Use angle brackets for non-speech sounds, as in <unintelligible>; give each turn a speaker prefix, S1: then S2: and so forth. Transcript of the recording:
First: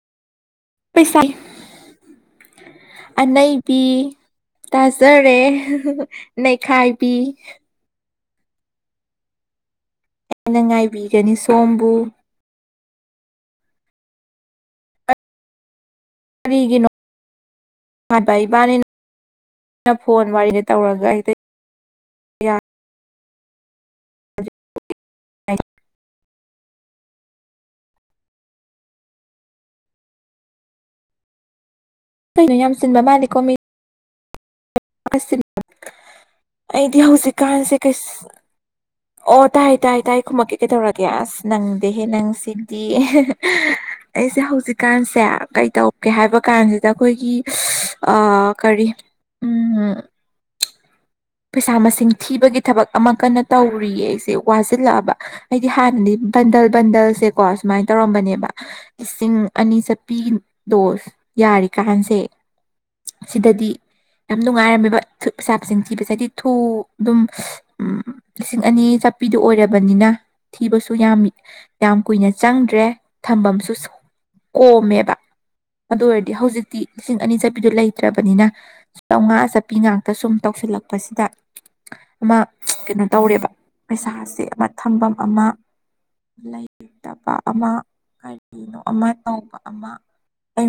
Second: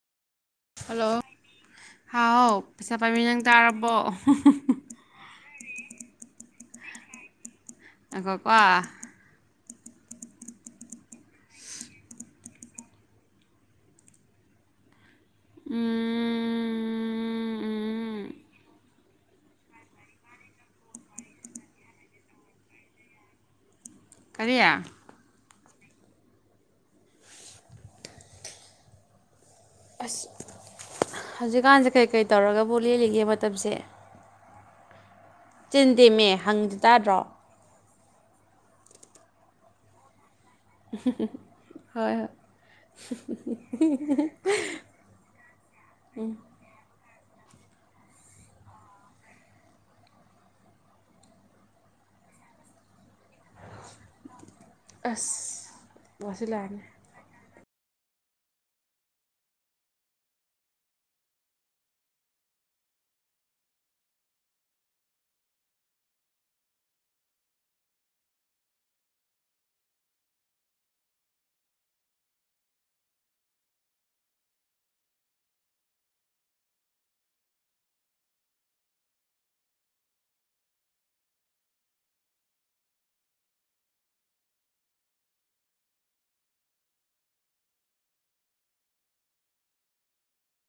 S1: hello
S2: ꯄꯩꯁꯥꯏ
S1: ꯍꯥꯎ ꯄꯩꯁꯥ ꯄꯥꯏꯕꯤ ꯅꯪ
S2: ꯑꯅꯩꯕꯤ
S1: ꯇꯥꯔꯕꯣ
S2: ꯇꯥꯖꯔꯦ ꯅꯩꯈꯥꯏꯕꯤ
S1: ꯉꯥꯏꯈꯣꯀꯣ
S2: ꯍꯦꯟꯅ ꯉꯥꯏꯕꯤꯒꯅꯤ ꯁꯣꯝꯕꯨ
S1: ꯎꯝ
S2: ꯀꯔꯤꯒꯤꯅꯣ
S1: ꯎꯝ
S2: ꯍꯥꯟꯕ ꯏꯕꯥꯅꯤꯅꯅ ꯐꯣꯟ ꯋꯥꯔꯤꯗ ꯇꯧꯔꯒ ꯍꯦꯛꯇꯥ
S1: ꯀꯔꯤ
S2: ꯇ <unintelligible>
S1: ꯑꯁ ꯍꯧꯖꯤꯛꯀꯥꯟꯁꯦ ꯀꯩ ꯀꯩ
S2: ꯀꯩꯅꯣ ꯌꯥꯝ
S1: ꯇꯧꯔꯒꯕꯨꯠ
S2: ꯆꯤꯟꯕ
S1: ꯂꯦꯜꯂꯤꯒꯦ
S2: ꯃꯥꯜꯂꯤꯀꯣ ꯃꯤ
S1: ꯃꯇꯝꯁꯦ ꯆꯤꯟ ꯇꯦꯝꯃꯦ ꯍꯪꯗꯤ
S2: ꯑꯩꯗꯤ
S1: ꯇꯥꯗ꯭ꯔꯣ
S2: ꯍꯧꯖꯤꯛꯀꯥꯟꯁꯦ ꯀꯩ ꯑꯣ ꯇꯥꯏ ꯇꯥꯏ ꯇꯥꯏ ꯈꯨꯝꯛꯑꯦ ꯀꯩꯗꯧꯔꯒꯦ ꯑꯁ ꯅꯪꯗꯦꯍꯦ
S1: ꯍꯣꯏ ꯍꯣꯏ
S2: ꯅꯪꯁꯤꯡꯗꯤ ꯑꯩꯁꯦ ꯍꯧꯖꯤꯛꯀꯥꯟꯁꯦ ꯀꯩꯇꯧ ꯀꯦ ꯍꯥꯏꯕ ꯀꯥꯟꯁꯤꯗ ꯑꯩꯈꯣꯏꯒꯤ ꯑꯥ ꯀꯔꯤ ꯎ ꯄꯩꯁꯥ ꯃꯁꯤꯡ ꯊꯤꯕꯒꯤ ꯊꯕꯛ ꯑꯃ ꯀꯟꯅ ꯇꯧꯔꯤꯌꯦ ꯑꯩꯁꯦ ꯋꯥꯁꯤꯜꯂꯛꯑꯕ
S1: ꯑꯁ
S2: ꯑꯩꯗꯤ ꯍꯥꯟꯅꯗꯤ ꯕꯟꯗꯜ
S1: ꯋꯥꯁꯤꯜꯂꯛꯑꯅꯤ
S2: ꯕꯟꯗꯜꯁꯦ ꯀꯣ ꯁꯨꯃꯥꯏꯅ ꯇꯧꯔꯝꯕꯅꯦꯕ ꯂꯤꯁꯤꯡ ꯑꯅꯤ ꯆꯠꯄꯤ ꯗꯣ ꯌꯥꯔꯤꯀꯥꯟꯁꯦ ꯁꯤꯗꯗꯤ ꯌꯥꯝ ꯅꯨꯡꯉꯥꯏꯔꯝꯃꯤꯕ ꯁꯥꯞꯁꯤꯡ ꯊꯤꯕꯁꯦ ꯍꯥꯏꯗꯤ ꯊꯨ ꯑꯗꯨꯝ ꯂꯤꯁꯤꯡ ꯑꯅꯤ ꯆꯠꯄꯤꯗꯨ ꯑꯣꯏꯔꯕꯅꯤꯅ ꯊꯤꯕꯁꯨ ꯌꯥꯝ ꯌꯥꯝ ꯀꯨꯏꯅ ꯆꯪꯗ꯭ꯔꯦ ꯊꯝꯐꯝꯁꯨ ꯀꯣꯝꯃꯦꯕ ꯑꯗꯨ ꯑꯣꯏꯔꯗꯤ ꯍꯧꯖꯤꯛꯇꯤ ꯂꯤꯁꯤꯡ ꯑꯅꯤ ꯆꯠꯄꯤꯗꯨꯣ ꯂꯩꯇ꯭ꯔꯕꯅꯤꯅ ꯆꯥꯝꯃꯉꯥ ꯆꯠꯄꯤ ꯉꯥꯛꯇ ꯁꯨꯝ ꯇꯧꯁꯤꯜꯂꯛꯄꯁꯤꯗ ꯑꯃ ꯀꯩꯅꯣ ꯇꯧꯔꯦꯕ ꯄꯩꯁꯥꯁꯦ ꯑꯃ ꯊꯝꯐꯝ ꯑꯃ ꯂꯩꯇꯕ ꯑꯃ ꯀꯔꯤꯅꯣ ꯑꯃ ꯇꯧꯕ ꯑꯃ ꯑꯩꯅ